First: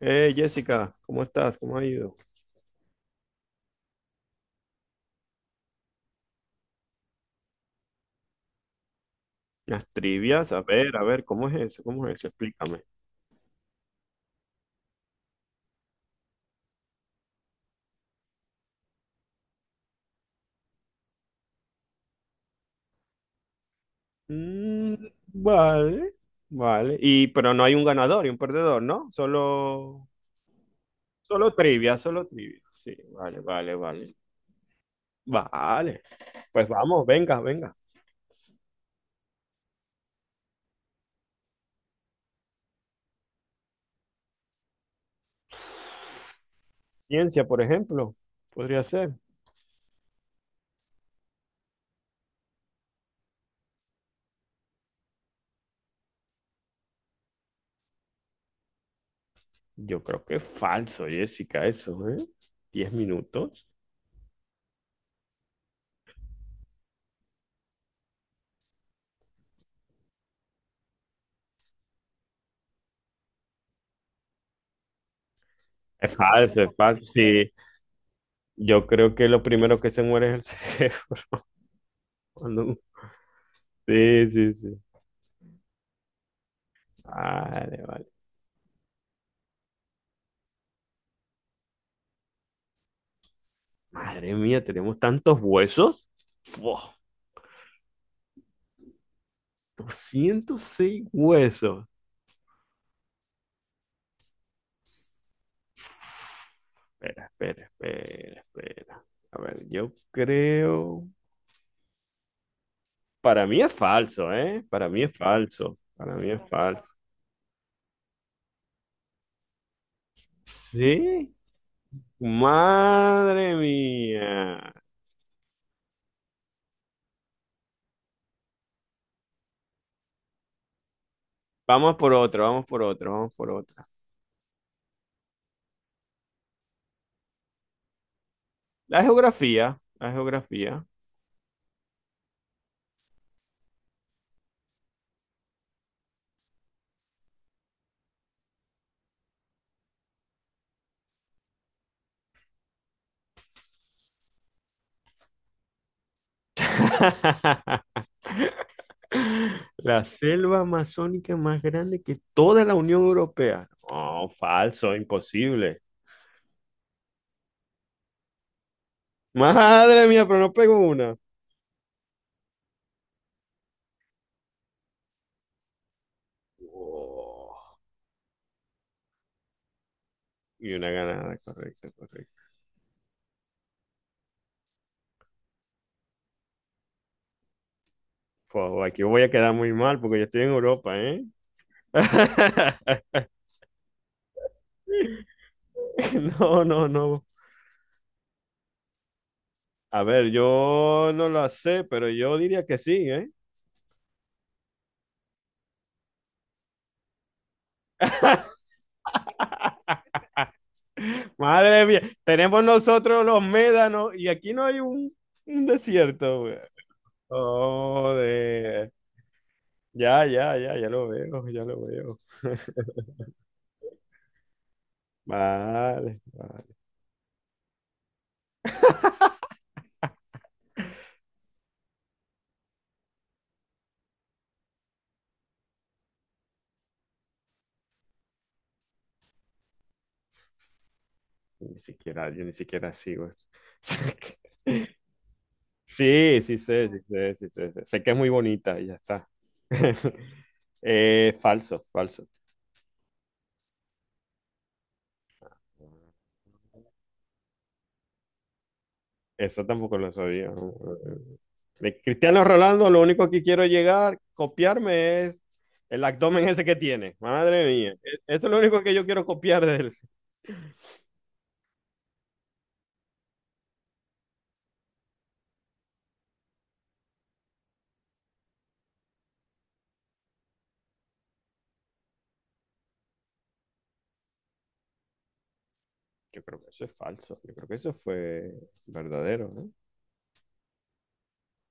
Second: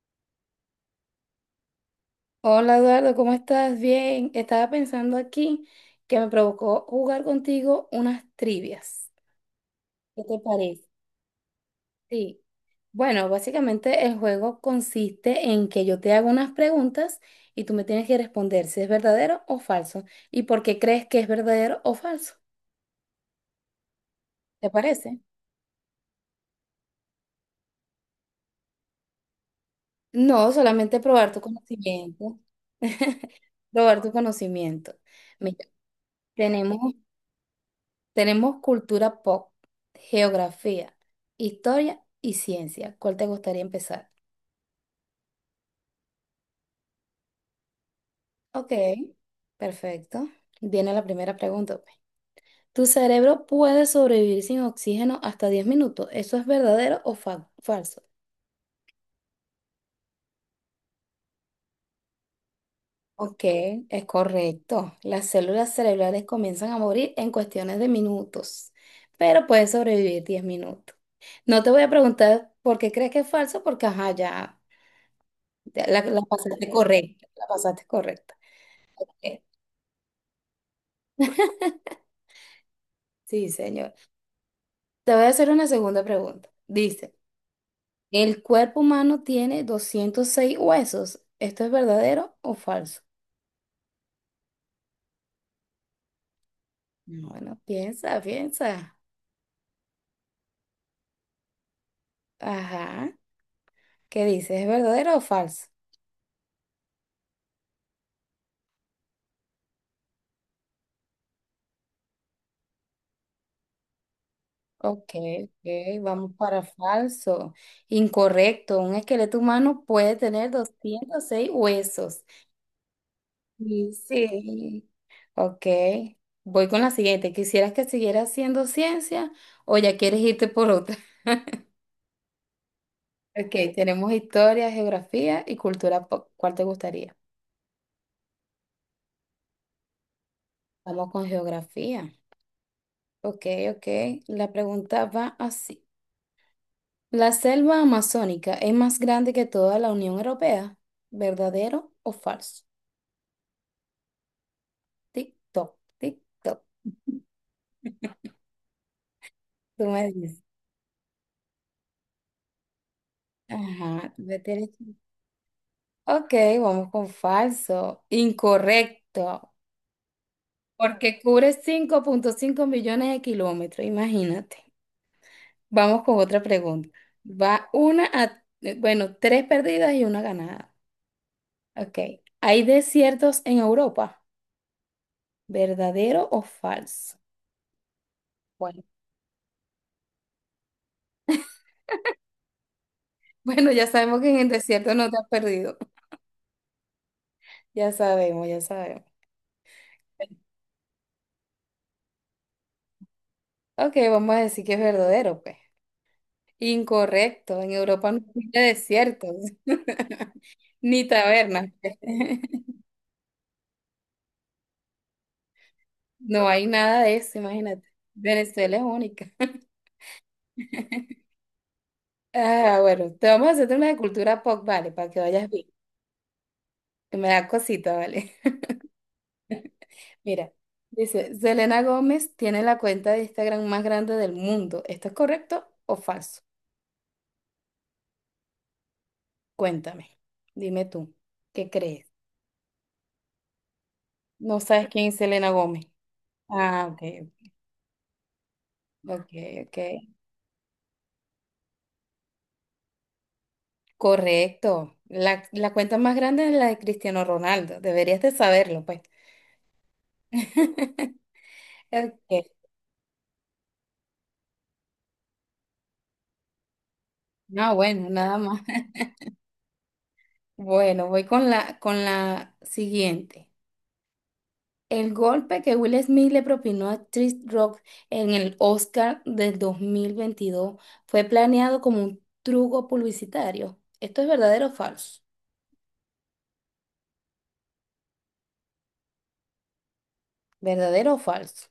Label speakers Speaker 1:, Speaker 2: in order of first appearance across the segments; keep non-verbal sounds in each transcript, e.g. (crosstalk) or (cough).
Speaker 1: Jessica, ¿cómo estás? ¿Cómo ha ido?
Speaker 2: Hola Eduardo, ¿cómo estás? Bien, estaba pensando aquí que me provocó jugar contigo unas trivias.
Speaker 1: Las
Speaker 2: ¿Qué te
Speaker 1: trivias,
Speaker 2: parece?
Speaker 1: a ver, ¿cómo es eso? ¿Cómo es eso?
Speaker 2: Sí.
Speaker 1: Explícame.
Speaker 2: Bueno, básicamente el juego consiste en que yo te hago unas preguntas y tú me tienes que responder si es verdadero o falso y por qué crees que es verdadero o falso. ¿Te
Speaker 1: Mm,
Speaker 2: parece?
Speaker 1: vale, vale. Y pero no hay un ganador y un perdedor, ¿no? Solo,
Speaker 2: No, solamente probar tu
Speaker 1: solo trivias, solo
Speaker 2: conocimiento.
Speaker 1: trivias. Sí,
Speaker 2: (laughs)
Speaker 1: vale, vale,
Speaker 2: Probar tu
Speaker 1: vale.
Speaker 2: conocimiento. Mira,
Speaker 1: Vale. Pues
Speaker 2: tenemos
Speaker 1: vamos, venga, venga.
Speaker 2: Tenemos cultura pop, geografía, historia y ciencia. ¿Cuál te gustaría empezar?
Speaker 1: Ciencia, por ejemplo,
Speaker 2: Ok,
Speaker 1: podría ser.
Speaker 2: perfecto. Viene la primera pregunta, pues. ¿Tu cerebro puede sobrevivir sin oxígeno hasta 10 minutos? ¿Eso es verdadero o falso?
Speaker 1: Yo creo que es falso, Jessica, eso, ¿eh? Diez
Speaker 2: Ok,
Speaker 1: minutos.
Speaker 2: es correcto. Las células cerebrales comienzan a morir en cuestiones de minutos, pero puedes sobrevivir 10 minutos. No te voy a preguntar por qué crees que es falso, porque ajá, ya
Speaker 1: Es
Speaker 2: la
Speaker 1: falso,
Speaker 2: pasaste
Speaker 1: es falso.
Speaker 2: correcta, la
Speaker 1: Sí,
Speaker 2: pasaste correcta.
Speaker 1: yo creo que
Speaker 2: Eh,
Speaker 1: lo primero que se muere es el cerebro. (laughs) cuando-
Speaker 2: Sí, señor.
Speaker 1: Sí, sí, sí.
Speaker 2: Te voy a hacer una segunda pregunta. Dice,
Speaker 1: Vale, vale.
Speaker 2: ¿el cuerpo humano tiene 206 huesos? ¿Esto es verdadero o falso?
Speaker 1: Madre mía, tenemos tantos huesos. Fu,
Speaker 2: Bueno, piensa, piensa.
Speaker 1: 206 huesos.
Speaker 2: Ajá. ¿Qué dice? ¿Es verdadero o falso?
Speaker 1: Espera, espera, espera, espera. A ver, yo creo. Para mí es falso, ¿eh? Para mí
Speaker 2: Ok,
Speaker 1: es falso.
Speaker 2: ok,
Speaker 1: Para mí
Speaker 2: vamos
Speaker 1: es
Speaker 2: para
Speaker 1: falso.
Speaker 2: falso. Incorrecto. Un esqueleto humano puede tener doscientos
Speaker 1: ¿Sí?
Speaker 2: seis huesos.
Speaker 1: Madre
Speaker 2: Sí,
Speaker 1: mía.
Speaker 2: sí. Ok. Voy con la siguiente. ¿Quisieras que siguiera haciendo ciencia o ya quieres irte por otra?
Speaker 1: Vamos por otro, vamos por otro, vamos por
Speaker 2: Ok,
Speaker 1: otra.
Speaker 2: tenemos historia, geografía y cultura pop. ¿Cuál te gustaría?
Speaker 1: La geografía, la geografía.
Speaker 2: Vamos con geografía. Ok, ok. La pregunta va así. ¿La selva amazónica es más grande que toda la Unión Europea? ¿Verdadero o falso? Tic-toc, tic-toc.
Speaker 1: (laughs)
Speaker 2: Tú me
Speaker 1: La
Speaker 2: dices.
Speaker 1: selva amazónica más grande que toda la Unión Europea.
Speaker 2: Ajá, tú
Speaker 1: No,
Speaker 2: me tienes- que-
Speaker 1: falso, imposible.
Speaker 2: Ok, vamos con falso. Incorrecto.
Speaker 1: Madre mía, pero no pego una.
Speaker 2: Porque cubre 5,5 millones de kilómetros, imagínate. Vamos con otra pregunta.
Speaker 1: Oh,
Speaker 2: Va una a, bueno, tres perdidas y una
Speaker 1: y
Speaker 2: ganada.
Speaker 1: una ganada, correcto,
Speaker 2: Ok.
Speaker 1: correcto.
Speaker 2: ¿Hay desiertos en Europa? ¿Verdadero o falso? Bueno,
Speaker 1: Fua, aquí voy a quedar muy mal porque yo estoy en Europa, ¿eh?
Speaker 2: (laughs)
Speaker 1: (laughs)
Speaker 2: bueno, ya sabemos que en el desierto no te has perdido. (laughs)
Speaker 1: No, no, no.
Speaker 2: Ya sabemos, ya sabemos.
Speaker 1: A ver, yo no lo sé, pero yo diría que sí, ¿eh?
Speaker 2: Ok, vamos a decir que es verdadero, pues. Incorrecto. En Europa no hay desiertos,
Speaker 1: (laughs)
Speaker 2: (laughs) ni tabernas,
Speaker 1: Madre
Speaker 2: pues.
Speaker 1: mía,
Speaker 2: (laughs)
Speaker 1: tenemos nosotros los médanos y aquí no hay un desierto.
Speaker 2: No hay nada de eso, imagínate. Venezuela es
Speaker 1: Joder.
Speaker 2: única. (laughs)
Speaker 1: Ya, ya, ya, ya lo veo, ya lo veo.
Speaker 2: Ah,
Speaker 1: (laughs)
Speaker 2: bueno, te vamos a hacer una de cultura pop, vale, para que vayas bien.
Speaker 1: Vale, vale.
Speaker 2: Me da cosita, ¿vale? (laughs) Mira, dice, Selena Gómez tiene la cuenta de Instagram más grande del mundo. ¿Esto es correcto o falso? Cuéntame, dime tú, ¿qué
Speaker 1: Ni
Speaker 2: crees?
Speaker 1: siquiera, yo ni siquiera sigo.
Speaker 2: ¿No
Speaker 1: (laughs)
Speaker 2: sabes quién es Selena Gómez?
Speaker 1: Sí, sí
Speaker 2: Ah,
Speaker 1: sé, sí
Speaker 2: ok,
Speaker 1: sé, sí sé. Sí, sé que es muy bonita y ya está.
Speaker 2: ok, ok.
Speaker 1: (laughs) Falso, falso.
Speaker 2: Correcto. La cuenta más grande es la de Cristiano Ronaldo. Deberías de saberlo, pues.
Speaker 1: Eso tampoco lo sabía.
Speaker 2: (laughs)
Speaker 1: De Cristiano
Speaker 2: Ok.
Speaker 1: Ronaldo, lo único que quiero llegar, copiarme es el abdomen ese que tiene. Madre
Speaker 2: No,
Speaker 1: mía.
Speaker 2: bueno, nada
Speaker 1: Eso es lo
Speaker 2: más.
Speaker 1: único
Speaker 2: (laughs)
Speaker 1: que yo quiero copiar de él.
Speaker 2: Bueno, voy con con la siguiente. El golpe que Will Smith le propinó a Chris Rock en el Oscar del 2022 fue planeado como un truco publicitario. ¿Esto es verdadero o falso?
Speaker 1: Yo creo que eso es falso. Yo creo que eso fue verdadero, ¿no?
Speaker 2: ¿Verdadero o falso?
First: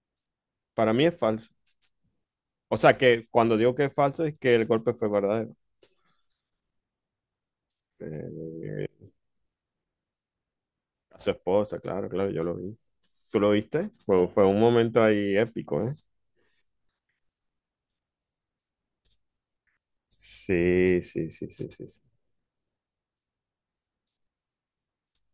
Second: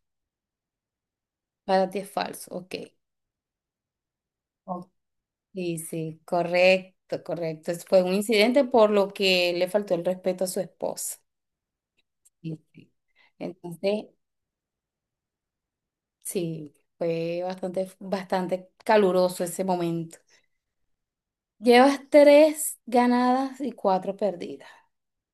Speaker 1: Para mí es falso.
Speaker 2: Para ti es falso, ok.
Speaker 1: O sea, que cuando digo que es falso es que el
Speaker 2: Oh,
Speaker 1: golpe fue verdadero.
Speaker 2: sí, sí, correcto, correcto. Fue un incidente
Speaker 1: Eh,
Speaker 2: por lo que le faltó el respeto a su esposa.
Speaker 1: a su esposa, claro, claro, yo lo
Speaker 2: Sí,
Speaker 1: vi.
Speaker 2: sí.
Speaker 1: ¿Tú lo viste?
Speaker 2: Entonces,
Speaker 1: Fue un momento ahí épico, ¿eh?
Speaker 2: sí, fue bastante, bastante caluroso ese momento.
Speaker 1: Sí, sí, sí, sí, sí,
Speaker 2: Llevas
Speaker 1: sí.
Speaker 2: tres ganadas y cuatro perdidas.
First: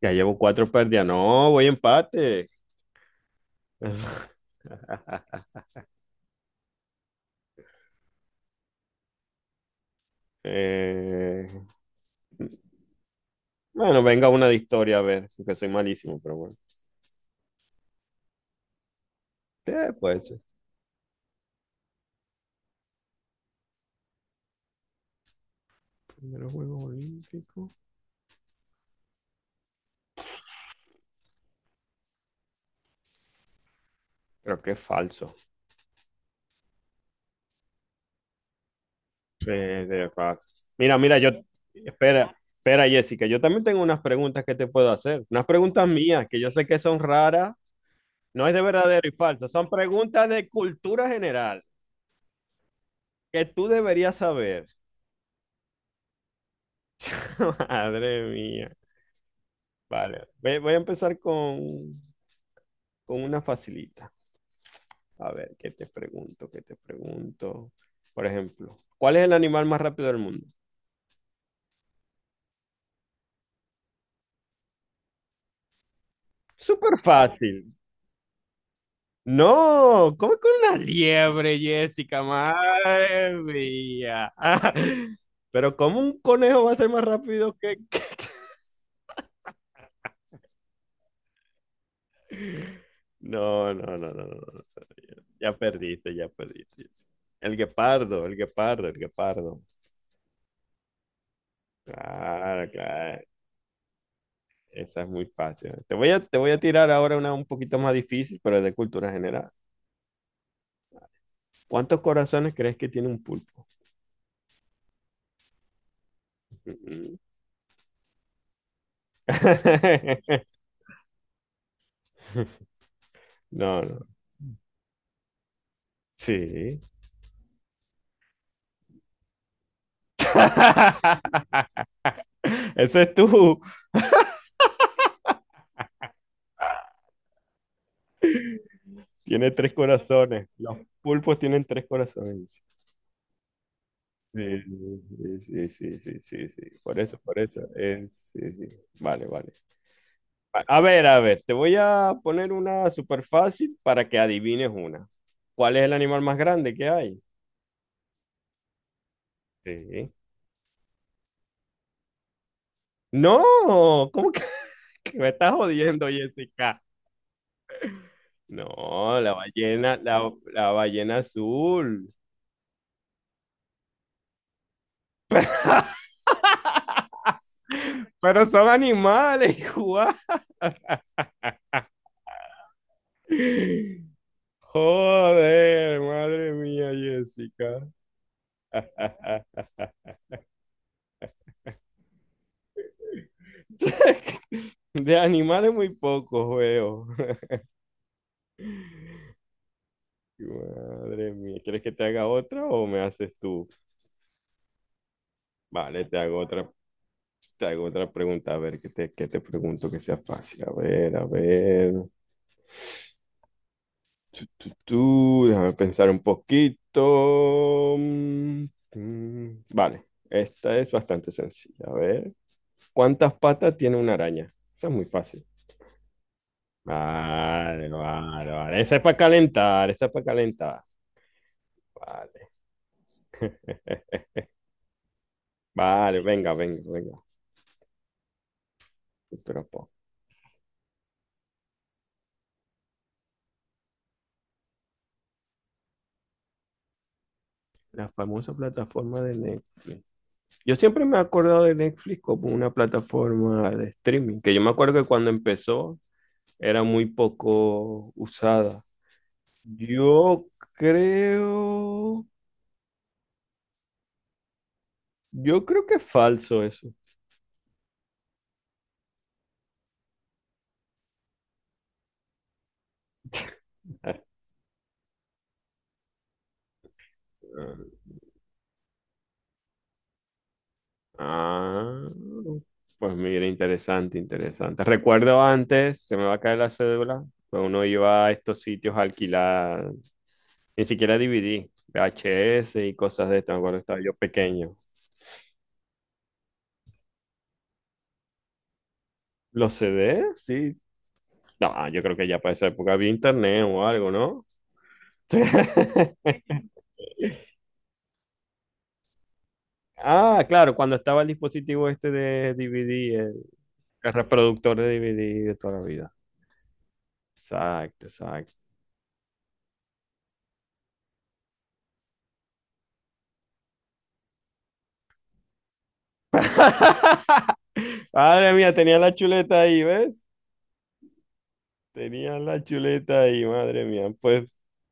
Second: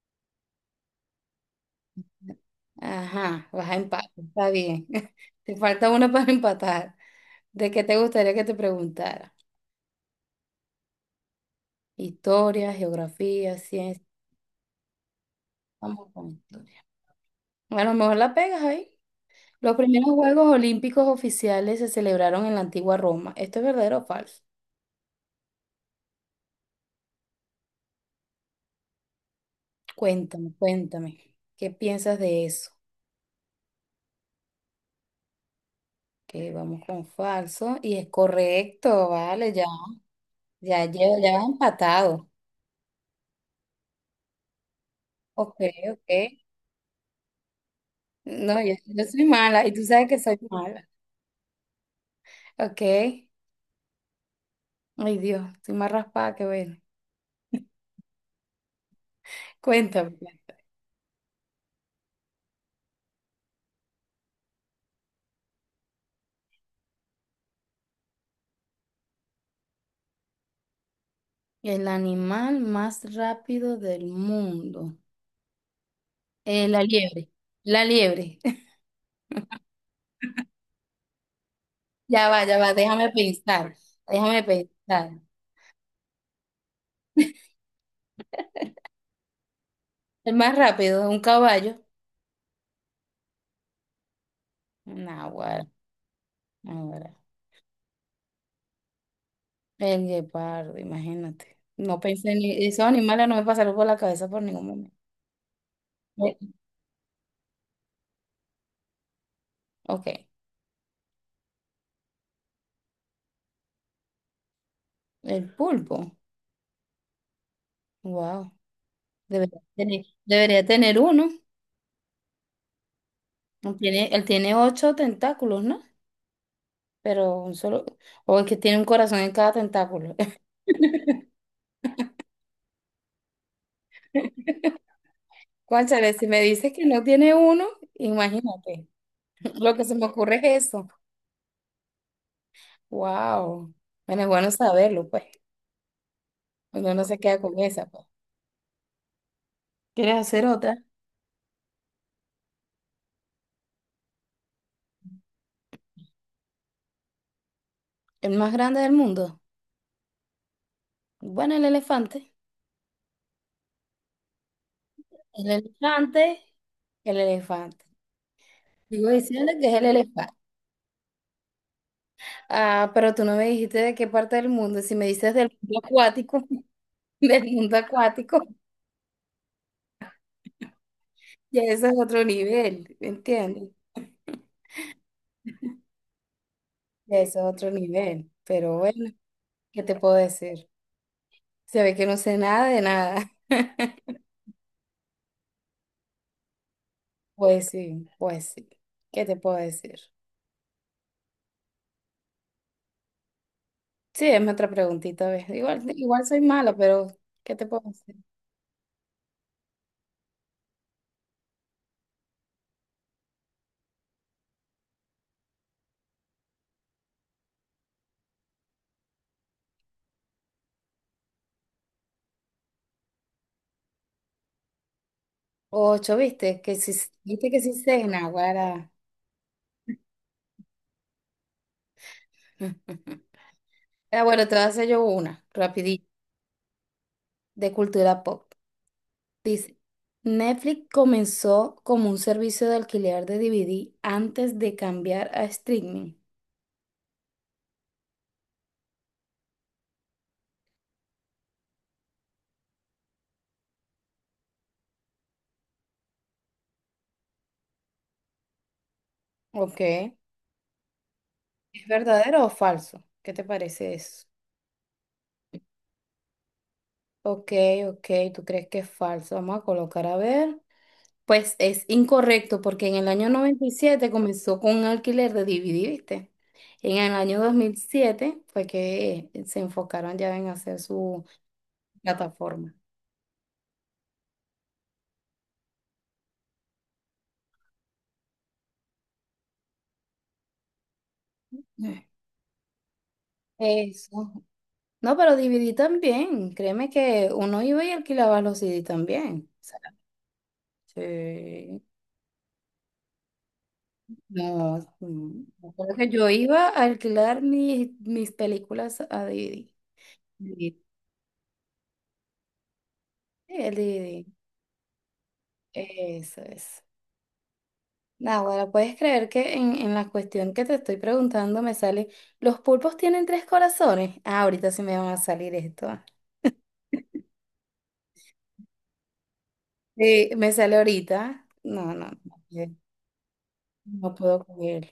Speaker 1: Ya llevo cuatro pérdidas. No, voy empate.
Speaker 2: Ajá, vas a empatar, está bien. (laughs)
Speaker 1: (laughs)
Speaker 2: Te falta una para empatar. ¿De qué te gustaría que te preguntara?
Speaker 1: Eh,
Speaker 2: Historia, geografía, ciencia.
Speaker 1: bueno, venga una de historia, a ver, que soy
Speaker 2: Vamos
Speaker 1: malísimo,
Speaker 2: con
Speaker 1: pero bueno.
Speaker 2: historia. A lo mejor la pegas ahí. Los
Speaker 1: ¿Qué
Speaker 2: primeros
Speaker 1: puede ser?
Speaker 2: Juegos Olímpicos oficiales se celebraron en la antigua Roma. ¿Esto es verdadero o falso?
Speaker 1: Primero juego olímpico.
Speaker 2: Cuéntame, cuéntame. ¿Qué piensas de eso?
Speaker 1: Creo que es falso.
Speaker 2: Que vamos con falso y es correcto,
Speaker 1: Sí,
Speaker 2: vale, ya,
Speaker 1: de fácil.
Speaker 2: ya
Speaker 1: Mira,
Speaker 2: llevo,
Speaker 1: mira, yo,
Speaker 2: ya vas empatado.
Speaker 1: espera, espera, Jessica, yo también tengo unas preguntas que te puedo hacer, unas
Speaker 2: Ok,
Speaker 1: preguntas
Speaker 2: ok.
Speaker 1: mías que yo sé que son raras, no es
Speaker 2: No,
Speaker 1: de
Speaker 2: yo
Speaker 1: verdadero y
Speaker 2: soy
Speaker 1: falso,
Speaker 2: mala
Speaker 1: son
Speaker 2: y tú sabes que
Speaker 1: preguntas
Speaker 2: soy
Speaker 1: de
Speaker 2: mala.
Speaker 1: cultura general
Speaker 2: Ok.
Speaker 1: que tú deberías saber.
Speaker 2: Ay Dios, estoy más raspada que ver.
Speaker 1: (laughs) Madre mía.
Speaker 2: Cuéntame,
Speaker 1: Vale,
Speaker 2: pues.
Speaker 1: voy a empezar con una facilita. A ver, ¿qué te pregunto? ¿Qué te pregunto? Por ejemplo, ¿cuál es el animal más rápido del mundo?
Speaker 2: El animal más rápido del mundo. La
Speaker 1: Súper
Speaker 2: liebre.
Speaker 1: fácil.
Speaker 2: La liebre. (laughs)
Speaker 1: No, ¿cómo con una liebre, Jessica?
Speaker 2: Ya va, déjame
Speaker 1: Madre
Speaker 2: pensar.
Speaker 1: mía.
Speaker 2: Déjame pensar.
Speaker 1: (laughs) Pero ¿cómo un conejo va a ser más rápido que. (laughs)
Speaker 2: El más rápido, un caballo.
Speaker 1: No, no, no, no, no. No. Ya
Speaker 2: Naguará,
Speaker 1: perdiste, ya perdiste. Jessica.
Speaker 2: naguará.
Speaker 1: El guepardo, el guepardo, el guepardo.
Speaker 2: El guepardo, imagínate. No pensé ni,
Speaker 1: Claro,
Speaker 2: esos
Speaker 1: claro.
Speaker 2: animales no me pasaron por la cabeza por ningún momento.
Speaker 1: Esa es muy fácil. Te voy a,
Speaker 2: Eh,
Speaker 1: te voy a tirar ahora una un poquito más difícil, pero es de cultura general.
Speaker 2: Ok.
Speaker 1: ¿Cuántos corazones crees que tiene un pulpo?
Speaker 2: El pulpo.
Speaker 1: Mm,
Speaker 2: Wow.
Speaker 1: mm. (laughs)
Speaker 2: Debería tener uno.
Speaker 1: No, no.
Speaker 2: Tiene, él tiene ocho tentáculos, ¿no?
Speaker 1: Sí.
Speaker 2: Pero un solo, o es que tiene un corazón en cada tentáculo. (laughs)
Speaker 1: (laughs) Eso es tú. (laughs)
Speaker 2: Cónchale, si me dices que no tiene uno, imagínate,
Speaker 1: Tiene
Speaker 2: (laughs)
Speaker 1: tres
Speaker 2: lo que se me ocurre
Speaker 1: corazones.
Speaker 2: es
Speaker 1: Los
Speaker 2: eso.
Speaker 1: pulpos tienen tres corazones.
Speaker 2: Wow. Bueno, es bueno
Speaker 1: Sí,
Speaker 2: saberlo, pues.
Speaker 1: sí, sí, sí, sí, sí, sí.
Speaker 2: Uno
Speaker 1: Por
Speaker 2: no
Speaker 1: eso,
Speaker 2: se
Speaker 1: por
Speaker 2: queda con
Speaker 1: eso.
Speaker 2: esa, pues.
Speaker 1: Sí, sí. Vale, vale.
Speaker 2: ¿Quieres hacer
Speaker 1: A
Speaker 2: otra?
Speaker 1: a ver, a ver, te voy a poner una súper fácil para que adivines una. ¿Cuál es el animal más grande que hay?
Speaker 2: El más grande del mundo.
Speaker 1: Sí.
Speaker 2: Bueno, el elefante.
Speaker 1: No, ¿cómo que (laughs) que me
Speaker 2: El
Speaker 1: estás jodiendo,
Speaker 2: elefante,
Speaker 1: Jessica?
Speaker 2: el elefante.
Speaker 1: No,
Speaker 2: Digo
Speaker 1: la
Speaker 2: diciendo que es el
Speaker 1: ballena, la,
Speaker 2: elefante.
Speaker 1: la ballena azul.
Speaker 2: Ah, pero tú no me dijiste de qué parte del mundo. Si me dices del mundo acuático, (laughs) del mundo acuático,
Speaker 1: Pero son animales, (laughs) igual.
Speaker 2: ya ese es otro nivel, ¿entiendes?
Speaker 1: Joder, madre mía,
Speaker 2: Ya eso es otro
Speaker 1: Jessica.
Speaker 2: nivel, pero bueno, ¿qué te puedo
Speaker 1: (laughs)
Speaker 2: decir? Se ve que no sé nada de nada. (laughs)
Speaker 1: De animales muy pocos veo.
Speaker 2: Pues sí, pues sí. ¿Qué te puedo decir?
Speaker 1: Madre mía, ¿quieres que te haga otra o me haces tú?
Speaker 2: Sí, es otra preguntita, ¿ves? Igual,
Speaker 1: Vale, te
Speaker 2: igual
Speaker 1: hago
Speaker 2: soy
Speaker 1: otra,
Speaker 2: mala, pero ¿qué
Speaker 1: te
Speaker 2: te puedo
Speaker 1: hago otra
Speaker 2: decir?
Speaker 1: pregunta, a ver, que te pregunto que sea fácil. A ver, a ver. Tú, déjame pensar un poquito. Mm, mm, vale, esta es bastante sencilla. A ver, ¿cuántas patas tiene una araña? Esa es muy fácil.
Speaker 2: Ocho, ¿viste? Que si, viste que sí
Speaker 1: Vale,
Speaker 2: sé,
Speaker 1: vale, vale.
Speaker 2: naguará.
Speaker 1: Esa es para calentar, esa es para calentar. Vale.
Speaker 2: (laughs)
Speaker 1: (laughs)
Speaker 2: Ah, bueno, te voy a hacer yo una, rapidito,
Speaker 1: Vale, venga, venga, venga.
Speaker 2: de cultura pop.
Speaker 1: Pero
Speaker 2: Dice,
Speaker 1: po-
Speaker 2: Netflix comenzó como un servicio de alquiler de DVD antes de cambiar a streaming.
Speaker 1: La famosa plataforma de Netflix. Yo siempre me he acordado de Netflix como una plataforma de streaming, que yo me acuerdo que cuando empezó era muy poco usada.
Speaker 2: Ok.
Speaker 1: Yo
Speaker 2: ¿Es
Speaker 1: creo,
Speaker 2: verdadero o falso? ¿Qué te parece eso?
Speaker 1: yo creo que es falso eso.
Speaker 2: Ok, ok, tú crees que es falso. Vamos a colocar a ver. Pues es incorrecto porque en el año 97
Speaker 1: (laughs)
Speaker 2: comenzó con un alquiler de DVD, ¿viste? En el año 2007 fue que se enfocaron ya en hacer su
Speaker 1: Ah,
Speaker 2: plataforma.
Speaker 1: pues mira, interesante, interesante. Recuerdo antes, se me va a caer la cédula, pues uno iba a estos sitios a alquilar, ni siquiera DVD,
Speaker 2: Eh.
Speaker 1: VHS y cosas de estas, me acuerdo que estaba yo
Speaker 2: Eso.
Speaker 1: pequeño.
Speaker 2: No, pero DVD también. Créeme que uno iba y alquilaba los CD también. O
Speaker 1: ¿Los
Speaker 2: sea,
Speaker 1: CD? Sí.
Speaker 2: sí.
Speaker 1: No, yo creo que ya para esa época había internet o algo, ¿no?
Speaker 2: No,
Speaker 1: Sí.
Speaker 2: me acuerdo que yo iba
Speaker 1: (laughs)
Speaker 2: a alquilar mis películas a
Speaker 1: Ah,
Speaker 2: DVD.
Speaker 1: claro,
Speaker 2: Sí.
Speaker 1: cuando estaba el dispositivo este de DVD, el,
Speaker 2: Sí, el
Speaker 1: el
Speaker 2: DVD.
Speaker 1: reproductor de DVD de toda la vida.
Speaker 2: Eso es.
Speaker 1: Exacto,
Speaker 2: Nah,
Speaker 1: exacto.
Speaker 2: bueno, puedes creer que en la cuestión que te estoy preguntando me sale, ¿los pulpos tienen tres corazones? Ah, ahorita sí me van a salir esto.
Speaker 1: (laughs) Madre mía, tenía la chuleta ahí, ¿ves?
Speaker 2: Sí, me sale ahorita. No, no,
Speaker 1: Tenía la chuleta ahí, madre mía.
Speaker 2: no puedo
Speaker 1: Pues,
Speaker 2: creer.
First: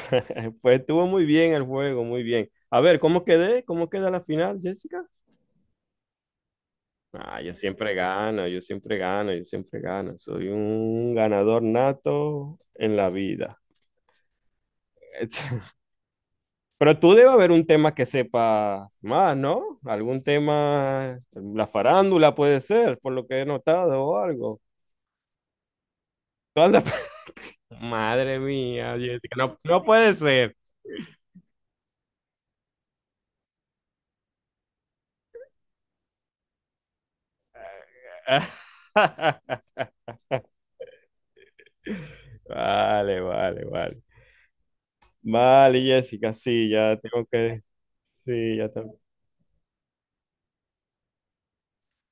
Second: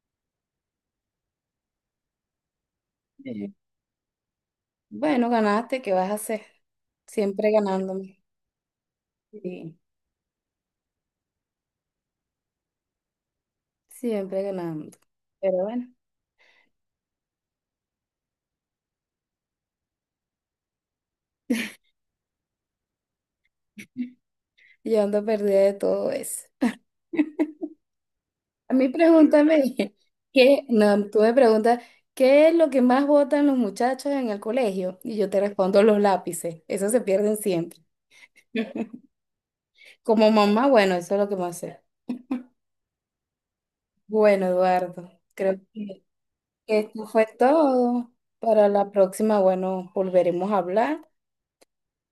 Speaker 1: (laughs) pues estuvo muy bien el juego, muy bien. A ver, ¿cómo
Speaker 2: Eh,
Speaker 1: quedé? ¿Cómo queda la final, Jessica?
Speaker 2: Bueno, ganaste, ¿qué vas a hacer?
Speaker 1: Ah,
Speaker 2: Siempre
Speaker 1: yo siempre
Speaker 2: ganándome.
Speaker 1: gano, yo siempre gano, yo
Speaker 2: Sí,
Speaker 1: siempre gano. Soy un ganador nato en la vida.
Speaker 2: siempre ganando. Pero
Speaker 1: (laughs)
Speaker 2: bueno.
Speaker 1: Pero tú debe haber un tema que sepas más, ¿no? Algún tema, la farándula puede ser, por lo que he notado o algo.
Speaker 2: Yo ando perdida de todo eso.
Speaker 1: Tú andas. (laughs) Madre
Speaker 2: A mí
Speaker 1: mía, Jessica, no,
Speaker 2: pregúntame,
Speaker 1: no
Speaker 2: (laughs)
Speaker 1: puede ser.
Speaker 2: ¿qué? No, tú me preguntas, ¿qué es lo que más votan los muchachos en el colegio? Y yo te respondo los lápices. Esos se pierden siempre.
Speaker 1: (laughs)
Speaker 2: Como mamá, bueno, eso es lo que más sé.
Speaker 1: Vale, vale, vale.
Speaker 2: Bueno, Eduardo, creo
Speaker 1: Vale,
Speaker 2: que
Speaker 1: Jessica, sí, ya
Speaker 2: esto fue
Speaker 1: tengo que,
Speaker 2: todo.
Speaker 1: sí,
Speaker 2: Para
Speaker 1: ya
Speaker 2: la
Speaker 1: tengo.
Speaker 2: próxima, bueno, volveremos a hablar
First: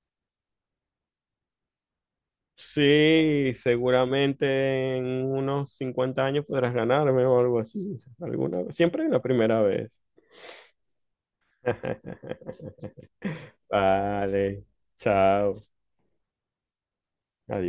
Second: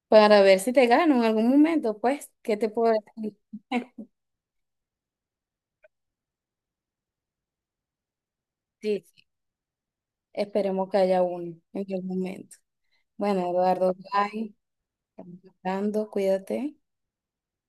Speaker 2: para ver si te gano en algún momento, pues, ¿qué te puedo decir?
Speaker 1: Sí,
Speaker 2: (laughs)
Speaker 1: seguramente en unos 50 años podrás ganarme o algo así. Alguna,
Speaker 2: Sí,
Speaker 1: siempre la primera vez.
Speaker 2: esperemos que haya uno en algún momento. Bueno,
Speaker 1: (laughs)
Speaker 2: Eduardo, bye.
Speaker 1: Vale,
Speaker 2: Estamos
Speaker 1: chao,
Speaker 2: hablando, cuídate.
Speaker 1: adiós.